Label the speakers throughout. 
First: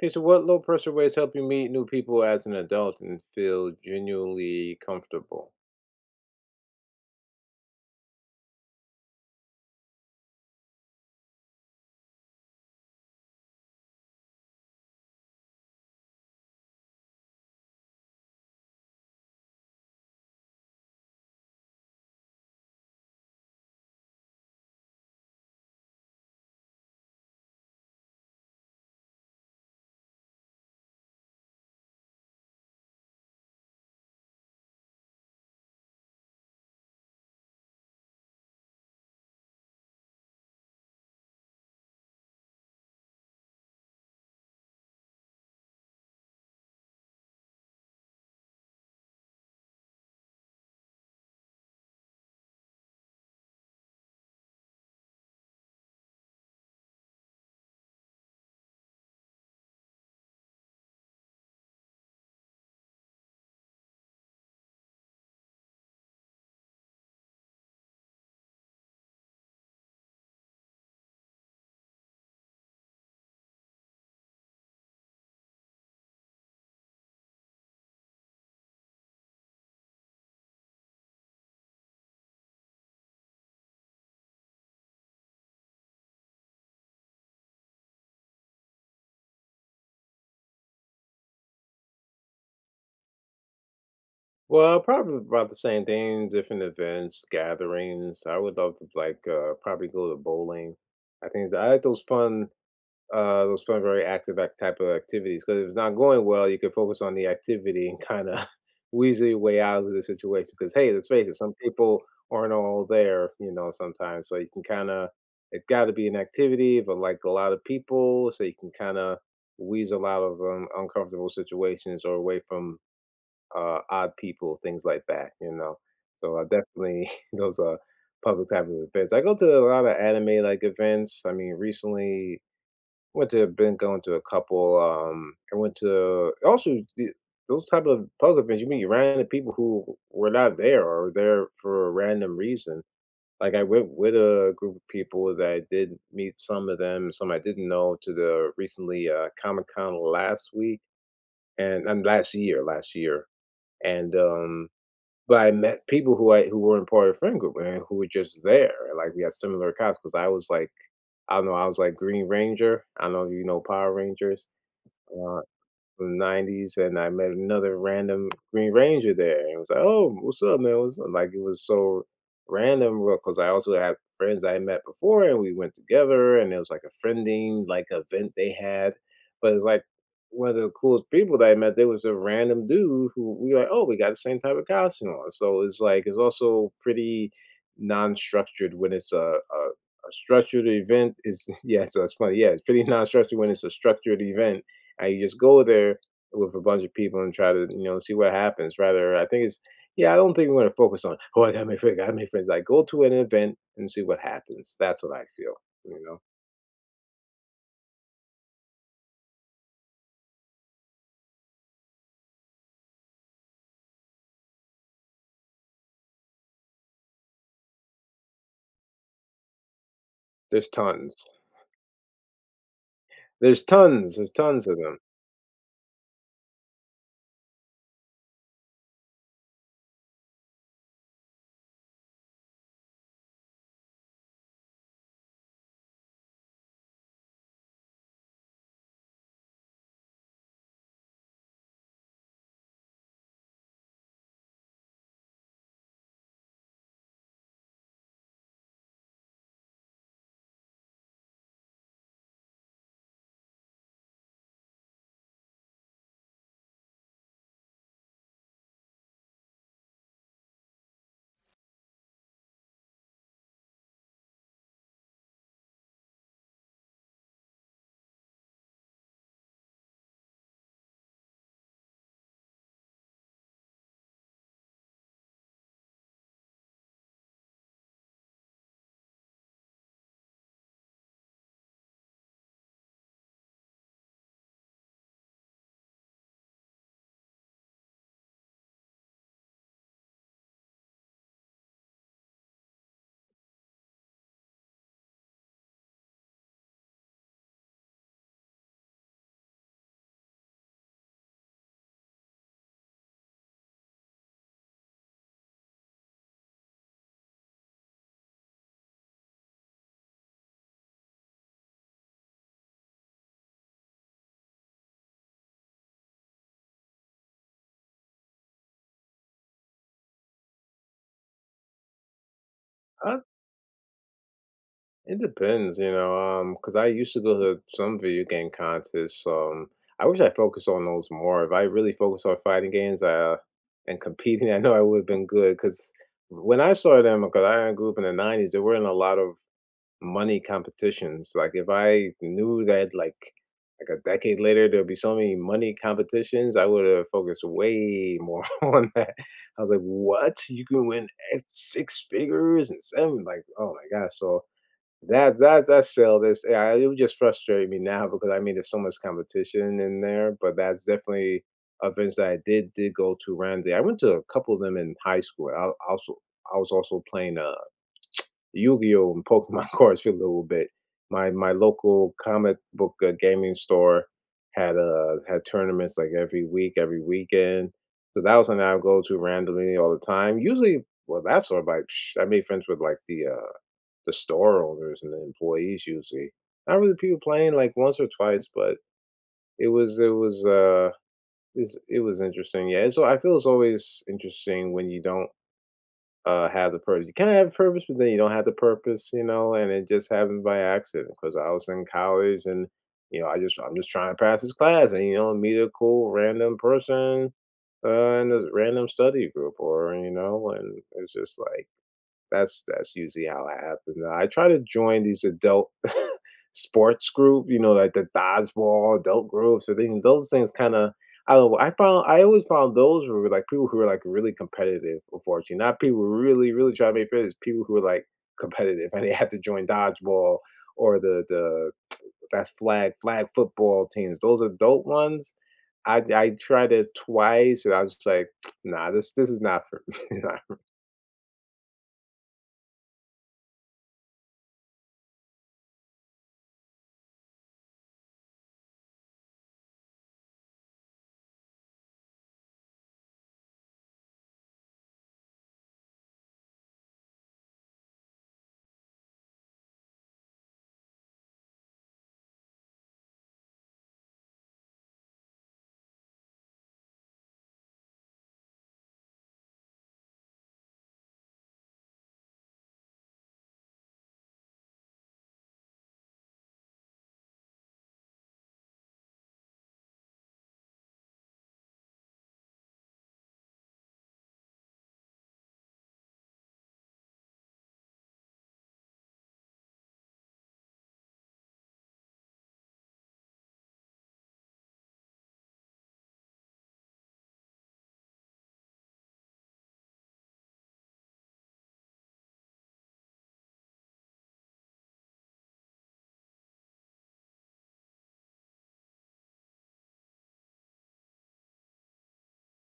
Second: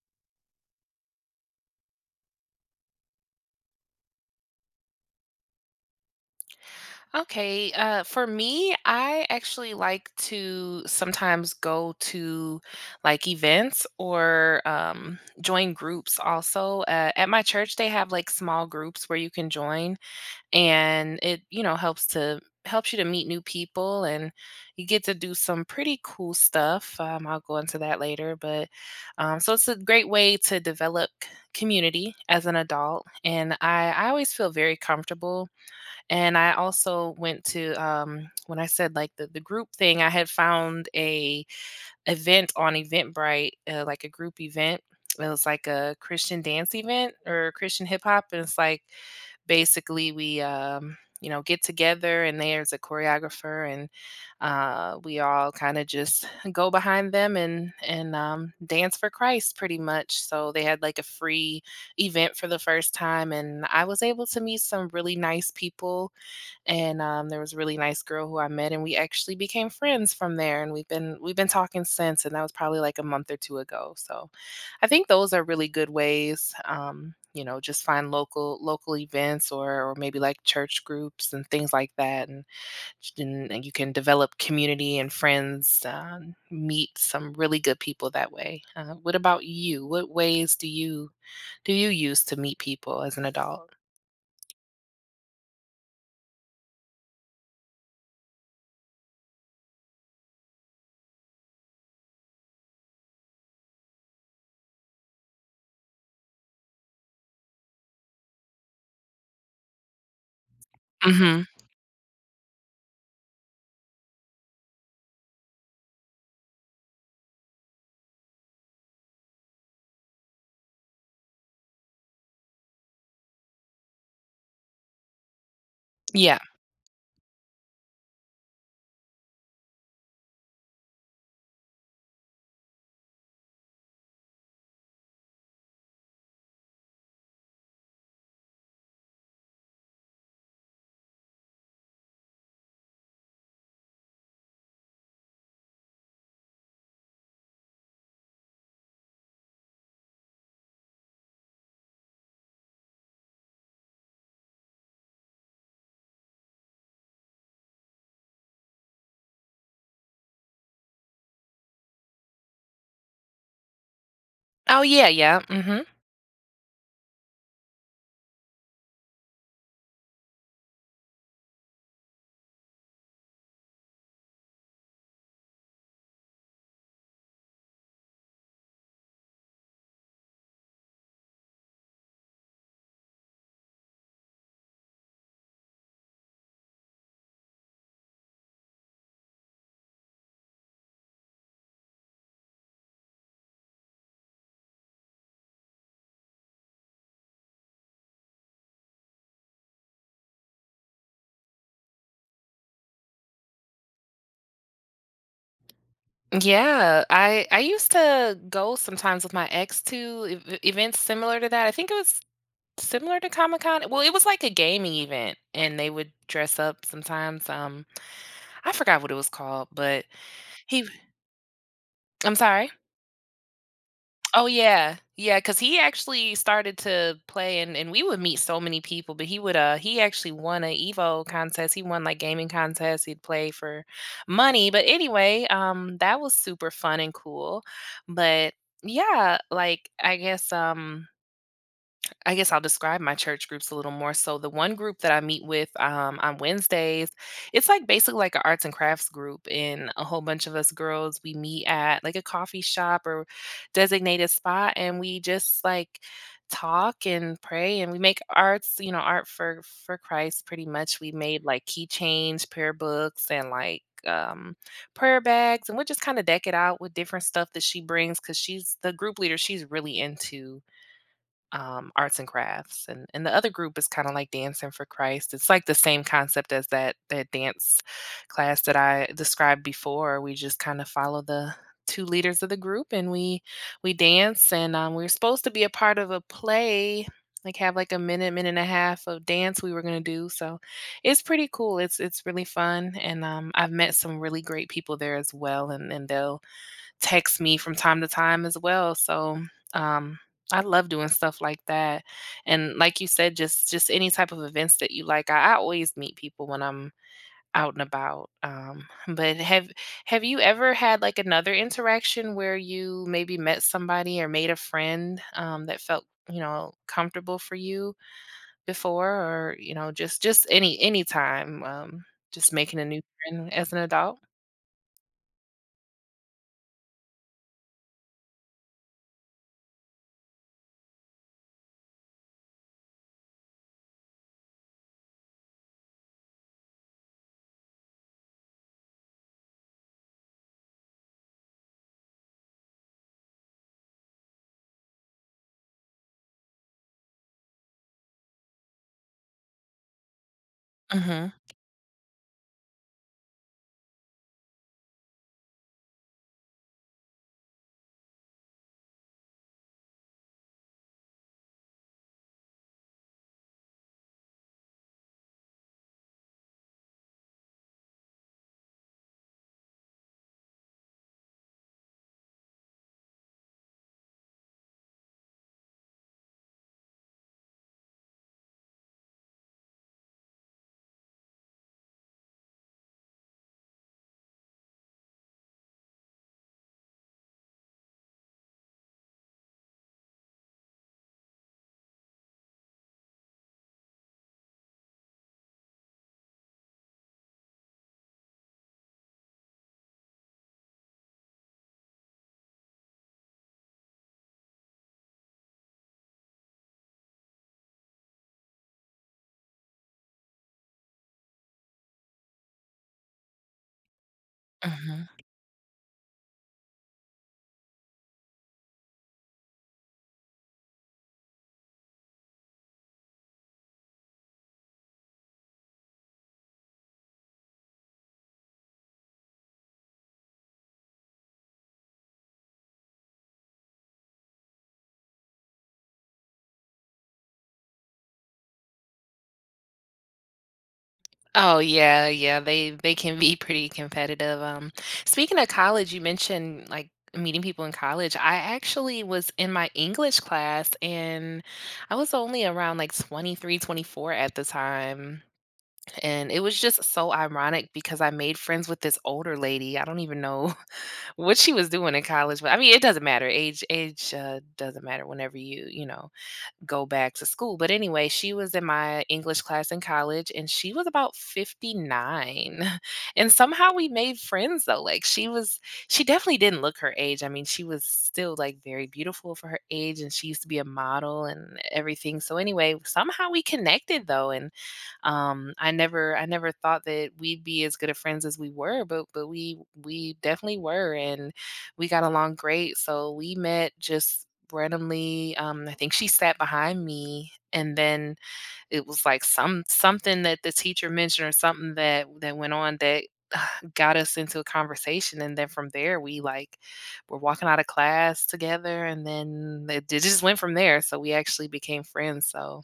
Speaker 1: Okay, so what low pressure ways help you meet new people as an adult and feel genuinely comfortable?
Speaker 2: Okay, for me, I actually like to sometimes go to like events or join groups also. At my church, they have like small groups where you can join, and it helps to helps you to meet new people and you get to do some pretty cool stuff. I'll go into that later, but So it's a great way to develop community as an adult, and I always feel very comfortable and I also went to when I said like the group thing, I had found a event on Eventbrite, like a group event. It was like a Christian dance event or Christian hip hop, and it's like basically we get together, and there's a choreographer, and we all kind of just go behind them and dance for Christ, pretty much. So they had like a free event for the first time, and I was able to meet some really nice people and there was a really nice girl who I met, and we actually became friends from there. And we've been talking since, and that was probably like a month or two ago. So, I think those are really good ways. Just find local events or maybe like church groups and things like that, and you can develop community and friends. Meet some really good people that way. What about you? What ways do you use to meet people as an adult?
Speaker 1: Well, probably about the same thing, different events, gatherings. I would love to probably go to bowling. I think I had those fun, very active act type of activities. Because if it's not going well, you can focus on the activity and kind of weasel your way out of the situation. Because hey, let's face it,
Speaker 2: Hmm.
Speaker 1: some people aren't all there, you know, sometimes. So you can kind of it's got to be an activity, but like a lot of people, so you can kind of weasel out of uncomfortable situations or away from odd people, things like that, you know. So
Speaker 2: Yeah.
Speaker 1: I definitely those are public type of events. I go to a lot of anime like events. I mean, recently went to been going to a couple, I went to also the those type of pub events, you meet random people who were not there or there for a random reason. Like I went with a group of people that I did meet some of them, some I didn't know to the recently Comic Con last week and last year, last year. And But I met people who weren't part of the friend group and who were just there. Like we had similar costumes. I was like I don't know. I was like Green Ranger. I know you know Power Rangers
Speaker 2: Oh yeah, yeah.
Speaker 1: uh,
Speaker 2: Hmm.
Speaker 1: from 90s, and I met another random Green Ranger there, and it was like, "Oh, what's up, man? What's up?" Like it was so random because I also had friends I met before, and we went together, and it was like a friending like event they had, but it's like one of the coolest people that I met. There was a random dude who we were like, "Oh, we got the same type of costume on," so it's like it's also pretty non-structured when it's a structured event is yes, that's funny. Yeah, it's pretty non-structured when it's a structured event. I just go there with a bunch of people and try to, you know, see what happens. Rather, I think it's yeah, I don't think we want to focus on, oh, I gotta make friends, I gotta make friends. Like go to an event and see what happens. That's what I feel. You know.
Speaker 2: Yeah, I used to go sometimes with my ex to events similar to that. I think it was similar to Comic Con. Well, it was like a gaming event, and they would dress up sometimes. I forgot what it was called, but
Speaker 1: There's
Speaker 2: he.
Speaker 1: tons.
Speaker 2: I'm sorry.
Speaker 1: There's tons. There's
Speaker 2: Oh
Speaker 1: tons of
Speaker 2: yeah,
Speaker 1: them.
Speaker 2: yeah. 'Cause he actually started to play and we would meet so many people, but he would, he actually won a Evo contest. He won, like, gaming contests. He'd play for money, but anyway, that was super fun and cool, but yeah, like, I guess I'll describe my church groups a little more. So the one group that I meet with on Wednesdays, it's like basically like an arts and crafts group, and a whole bunch of us girls we meet at like a coffee shop or designated spot, and we just like talk and pray and we make arts art for christ pretty much we made like keychains prayer books and like um prayer bags and we'll just kind of deck it out with different stuff that she brings because she's the group leader she's really into arts and crafts, and the other group is kinda like Dancing for Christ. It's like the same concept as that dance class that I described before. We just kinda follow the 2 leaders of the group, and we dance, and, we we're supposed to be a part of a play, like, have, like, a minute, minute and a half of dance we were gonna do, so it's pretty cool. It's really fun, and, I've met some really great people there as well, and they'll text me from time to time as well. So, um, I love doing stuff like that. And like you said, just any type of events that you like. I always meet people when I'm out and about. But have you ever had like another interaction where you maybe met somebody or made a friend that felt comfortable for you before, or just any time, just making a new
Speaker 1: Uh,
Speaker 2: friend as an adult?
Speaker 1: it depends, you know, because I used to go to some video game contests. I wish I focused on those more. If I really focused on fighting games, and competing, I know I would have been good. Because when I saw them, because I grew up in the 90s, there weren't a lot of money competitions. Like if I knew that like a decade later there'll be so many money competitions, I would have focused way more on that. I was like, what? You can win
Speaker 2: Mm-hmm.
Speaker 1: X six figures and seven like oh my gosh. So that sell this yeah, it would just frustrate me now because I mean there's so much competition in there, but that's definitely events that I did go to randomly. I went to a couple of them in high school. I also I was also playing a. Yu-Gi-Oh! And Pokemon cards for a little bit. My local comic book gaming store had had tournaments like every week, every weekend. So that was something I would go to randomly all the time. Usually, well, that's sort of like psh, I made friends with like the store owners and the employees usually. Not really people playing like once or twice, but it was it's, it was interesting. Yeah, so I feel it's always interesting when you don't has a purpose. You kinda have a purpose, but then you don't have the purpose, you know, and it just happened by accident. Because I was in college and, you know, I'm just trying to pass this class and, you know, meet a cool random person, uh, in this random study group or, you know, and it's just like that's usually how it happens. I try to join these adult sports group, you know, like the dodgeball adult groups or things. Those things kind of I don't know. I found I always found those were like people who were like really competitive. Unfortunately, not people who really really try to make friends. People who are like competitive and they have to join dodgeball or the that's flag football teams. Those adult ones, I tried it twice and I was just like, nah, this is not for me.
Speaker 2: Oh yeah, yeah, they can be pretty competitive. Speaking of college, you mentioned like meeting people in college. I actually was in my English class and I was only around like 23, 24 at the time. And it was just so ironic because I made friends with this older lady. I don't even know what she was doing in college, but I mean, it doesn't matter. Age doesn't matter whenever you go back to school. But anyway, she was in my English class in college and she was about 59. And somehow we made friends though. Like she was she definitely didn't look her age. I mean, she was still like very beautiful for her age and she used to be a model and everything. So anyway, somehow we connected though and I never thought that we'd be as good of friends as we were, but we definitely were and we got along great. So we met just randomly, I think she sat behind me, and then it was like something that the teacher mentioned or something that that went on that got us into a conversation, and then from there we like were walking out of class together, and then it just went from there. So we actually became friends. So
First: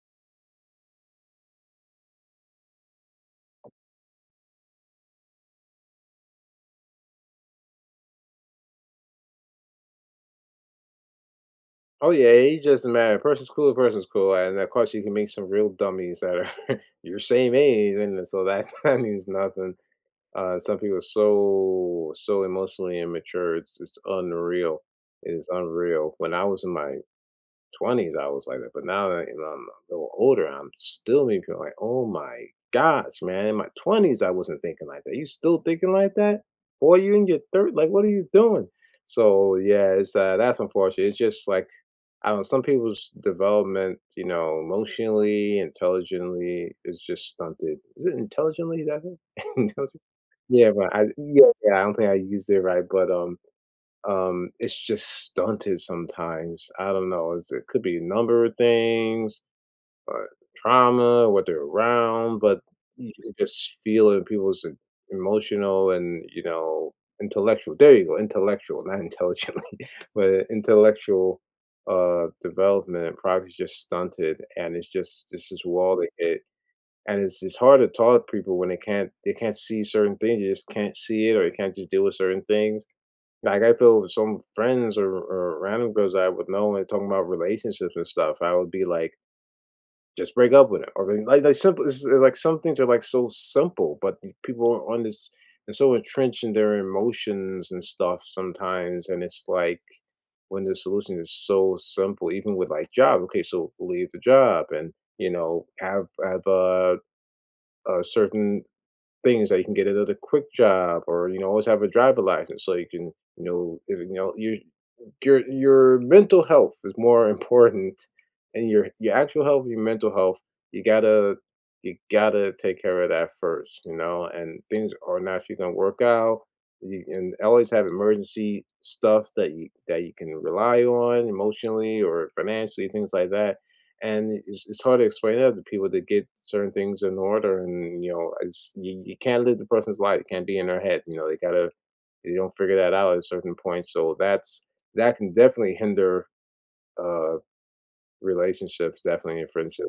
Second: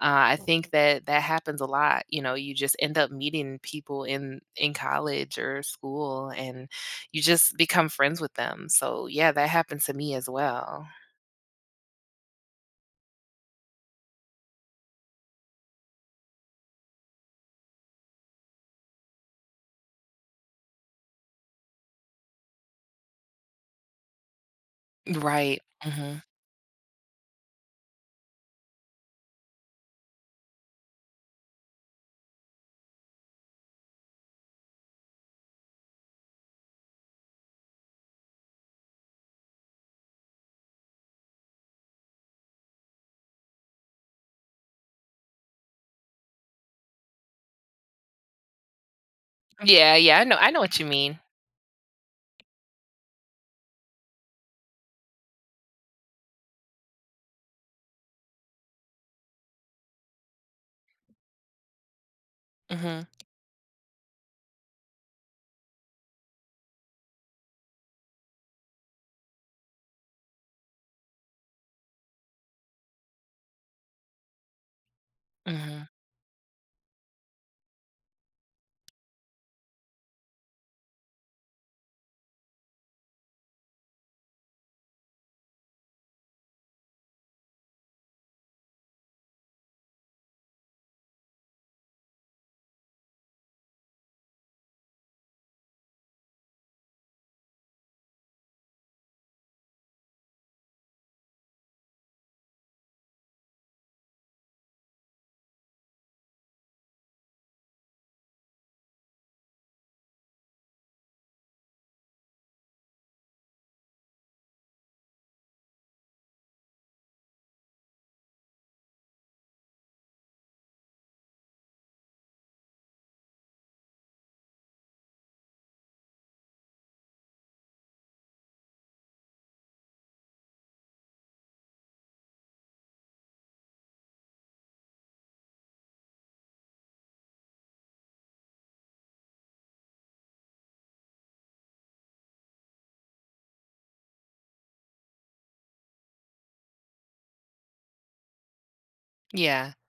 Speaker 2: I think that that happens a lot. You know, you just end up meeting people in college or school, and you just become friends with them. So yeah, that happened to me as well.
Speaker 1: Oh yeah, it doesn't matter. A person's cool, a person's cool, and of course you can make some real dummies that are your same age, and so that that means nothing. Some people are so so emotionally immature. It's unreal. It is
Speaker 2: Right.
Speaker 1: unreal.
Speaker 2: Mhm.
Speaker 1: When I was in my 20s, I was like that. But now that, you know, I'm a little older, I'm still me feel like, oh my gosh, man. In my 20s, I wasn't thinking like that. You still thinking like that? Or you in your third? Like, what are you doing? So, yeah, it's that's unfortunate. It's just like, I don't some people's development, you know, emotionally, intelligently is just stunted. Is it intelligently? Is that it?
Speaker 2: Yeah,
Speaker 1: Intelligent?
Speaker 2: yeah, I know
Speaker 1: Yeah,
Speaker 2: what you
Speaker 1: but I,
Speaker 2: mean.
Speaker 1: yeah, yeah, I don't think I used it right. But, it's just stunted sometimes. I don't know. It's, it could be a number of things, or trauma, what they're around, but
Speaker 2: Mhm.
Speaker 1: you can just feel it in people's e- emotional and you know intellectual. There you go, intellectual, not intelligently, but intellectual development and progress just stunted, and it's just this is
Speaker 2: Mhm.
Speaker 1: wall they hit. And it's hard to talk to people when they can't see certain things. They just can't see it, or they can't just deal with certain things like, I feel with some friends or random girls I would know and talking about relationships and stuff, I would be like, "Just break up with him," or be like, simple it's like, some things are, like, so simple, but the people are on this and so entrenched in their emotions and stuff sometimes, and it's like, when the solution is so simple, even with, like, job, okay, so leave the job and, you know, have certain things that you can get another quick job or, you know, always have a driver license so you can, you know, if you know, you your mental health is more important and your actual health your mental health you gotta you gotta take care of that first you know and things are naturally gonna work out you, and always have emergency stuff that you can rely on emotionally or financially things like that and it's hard to explain that to people to get certain things in order and you know it's, you can't live the person's life it can't be in their head you know they gotta you don't figure that out at a certain point. So that's that can definitely hinder uh relationships, definitely in
Speaker 2: Yeah.
Speaker 1: friendship.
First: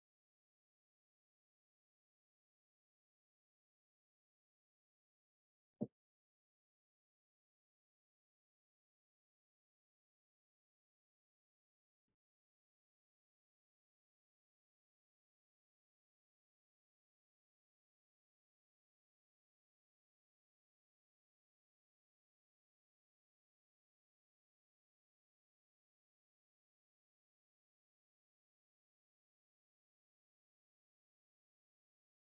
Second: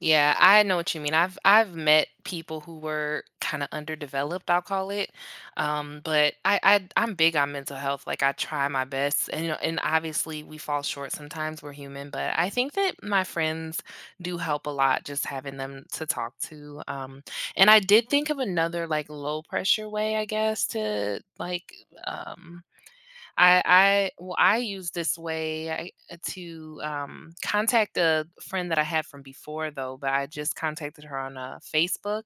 Speaker 2: Yeah, I know what you mean. I've met people who were kinda underdeveloped, I'll call it. But I'm big on mental health, like, I try my best, and, and obviously we fall short sometimes, we're human, but I think that my friends do help a lot just having them to talk to, and I did think of another, like, low pressure way, I guess, to, like, um I well, I use this way to contact a friend that I had from before, though. But I just contacted her on Facebook,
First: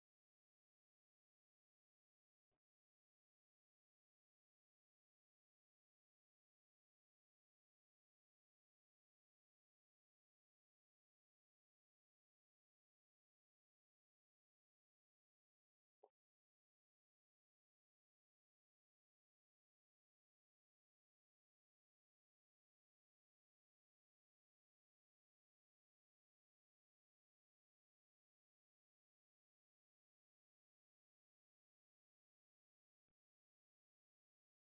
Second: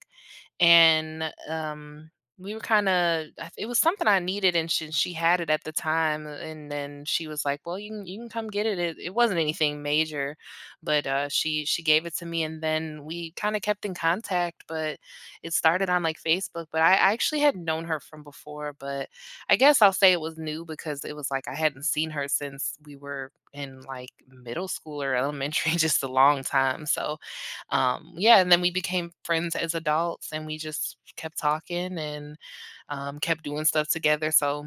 Speaker 2: and we were kind of it was something I needed and she had it at the time and then she was like well you can come get it. It wasn't anything major but she gave it to me and then we kind of kept in contact but it started on like facebook but I actually had known her from before but I guess I'll say it was new because it was like I hadn't seen her since we were in like middle school or elementary just a long time so yeah, and then we became friends as adults, and we just kept talking and kept doing stuff together. So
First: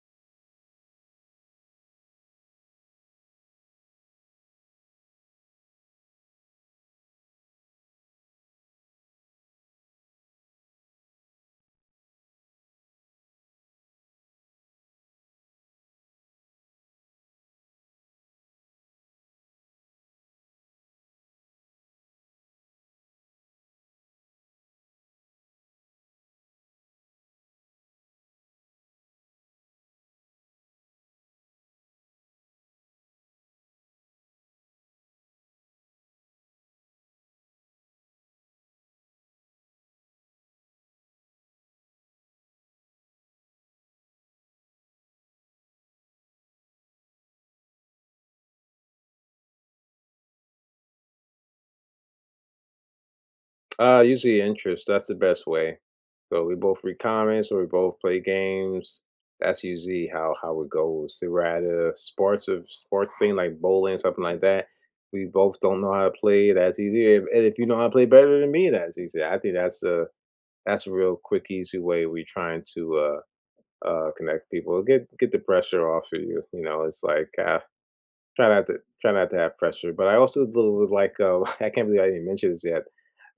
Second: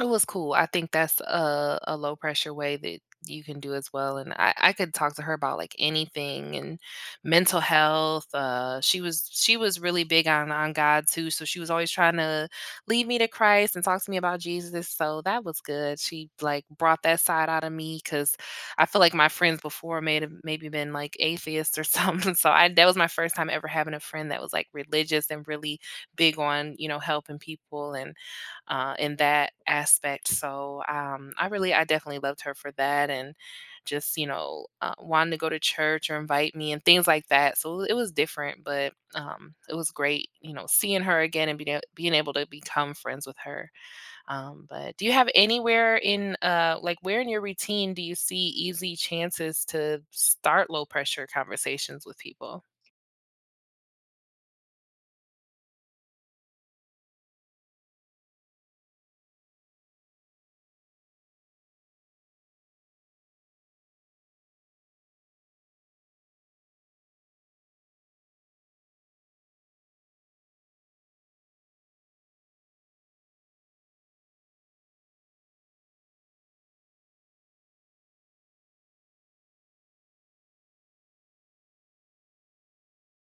Speaker 2: it was cool. I think that's a low pressure way that you can do as well, and I could talk to her about, like, anything and mental health, she was really big on God too, so she was always trying to lead me to Christ and talk to me about Jesus, so that was good. She, like, brought that side out of me because I feel like my friends before may have maybe been, like, atheists or something, so I that was my first time ever having a friend that was, like, religious and really big on, you know, helping people and in that aspect. So I definitely loved her for that, and just wanting to go to church or invite me and things like that. So it was different, but it was great, you know, seeing her again and being able to become friends with her. But do you have anywhere in like where in your routine do you see easy chances to start low pressure conversations with people?
Speaker 1: Usually interest, that's the best way. So we both read comments or we both play games. That's usually how it goes. If we're at a sports of sports thing like bowling, something like that. We both don't know how to play. That's easy. If, and if you know how to play better than me, that's easy. I think that's a real quick, easy way we trying to connect people. Get the pressure off of you. You know, it's like try not to have pressure. But I also do with like I can't believe I didn't mention this yet.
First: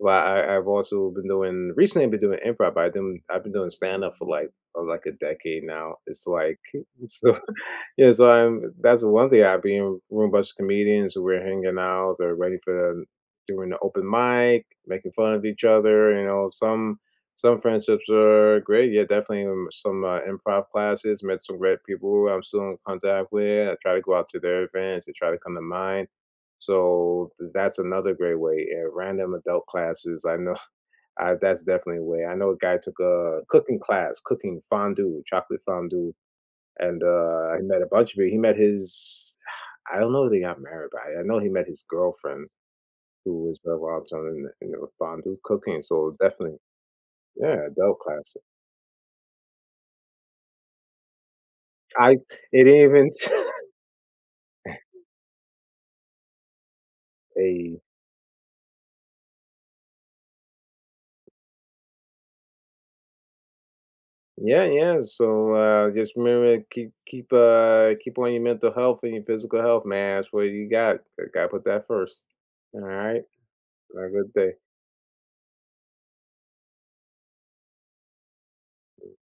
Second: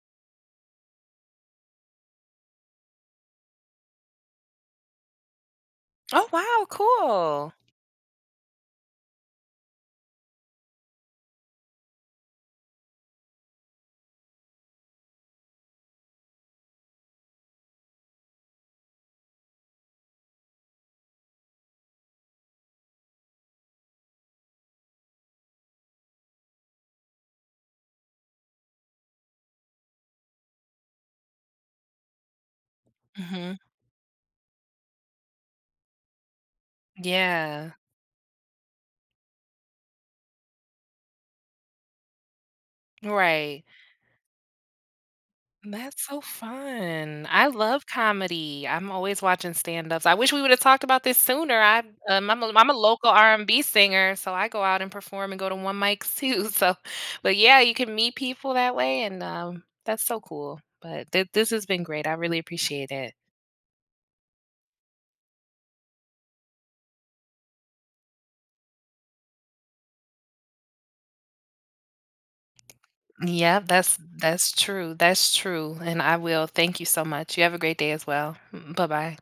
Speaker 1: But I, I've also been doing recently. I've been doing improv. I've been doing stand up for like a decade now. It's
Speaker 2: Oh
Speaker 1: like
Speaker 2: wow,
Speaker 1: so
Speaker 2: cool.
Speaker 1: yeah. So I'm that's one thing. I've been with a bunch of comedians who we're hanging out or ready for the, doing the open mic, making fun of each other. You know some friendships are great. Yeah, definitely some improv classes. Met some great people who I'm still in contact with. I try to go out to their events. They try to come to mine. So that's another great way. And random adult classes, I know I, that's definitely a way. I know a guy took a
Speaker 2: Hmm.
Speaker 1: cooking class, cooking fondue, chocolate fondue, and he
Speaker 2: Yeah,
Speaker 1: met a bunch of people. He met his, I don't know if they got married, but I know he met his girlfriend who was
Speaker 2: right.
Speaker 1: involved in the fondue cooking.
Speaker 2: That's
Speaker 1: So
Speaker 2: so
Speaker 1: definitely,
Speaker 2: fun. I
Speaker 1: yeah,
Speaker 2: love
Speaker 1: adult classes.
Speaker 2: comedy. I'm always watching stand-ups. I wish we would have talked about this sooner.
Speaker 1: I it
Speaker 2: I'm a local
Speaker 1: even
Speaker 2: R&B singer, so I go out and perform and go to one mics too. So, but yeah, you
Speaker 1: hey,
Speaker 2: can meet people that way, and that's so cool. But this has been great. I really appreciate it.
Speaker 1: yeah, yeah. So just remember keep keep keep on your mental health and your physical health, man. That's what you got. Gotta put that first. All right.
Speaker 2: Yeah,
Speaker 1: Have a good
Speaker 2: that's
Speaker 1: day.
Speaker 2: true. That's true. And I will. Thank you so much. You have a great day as well. Bye bye.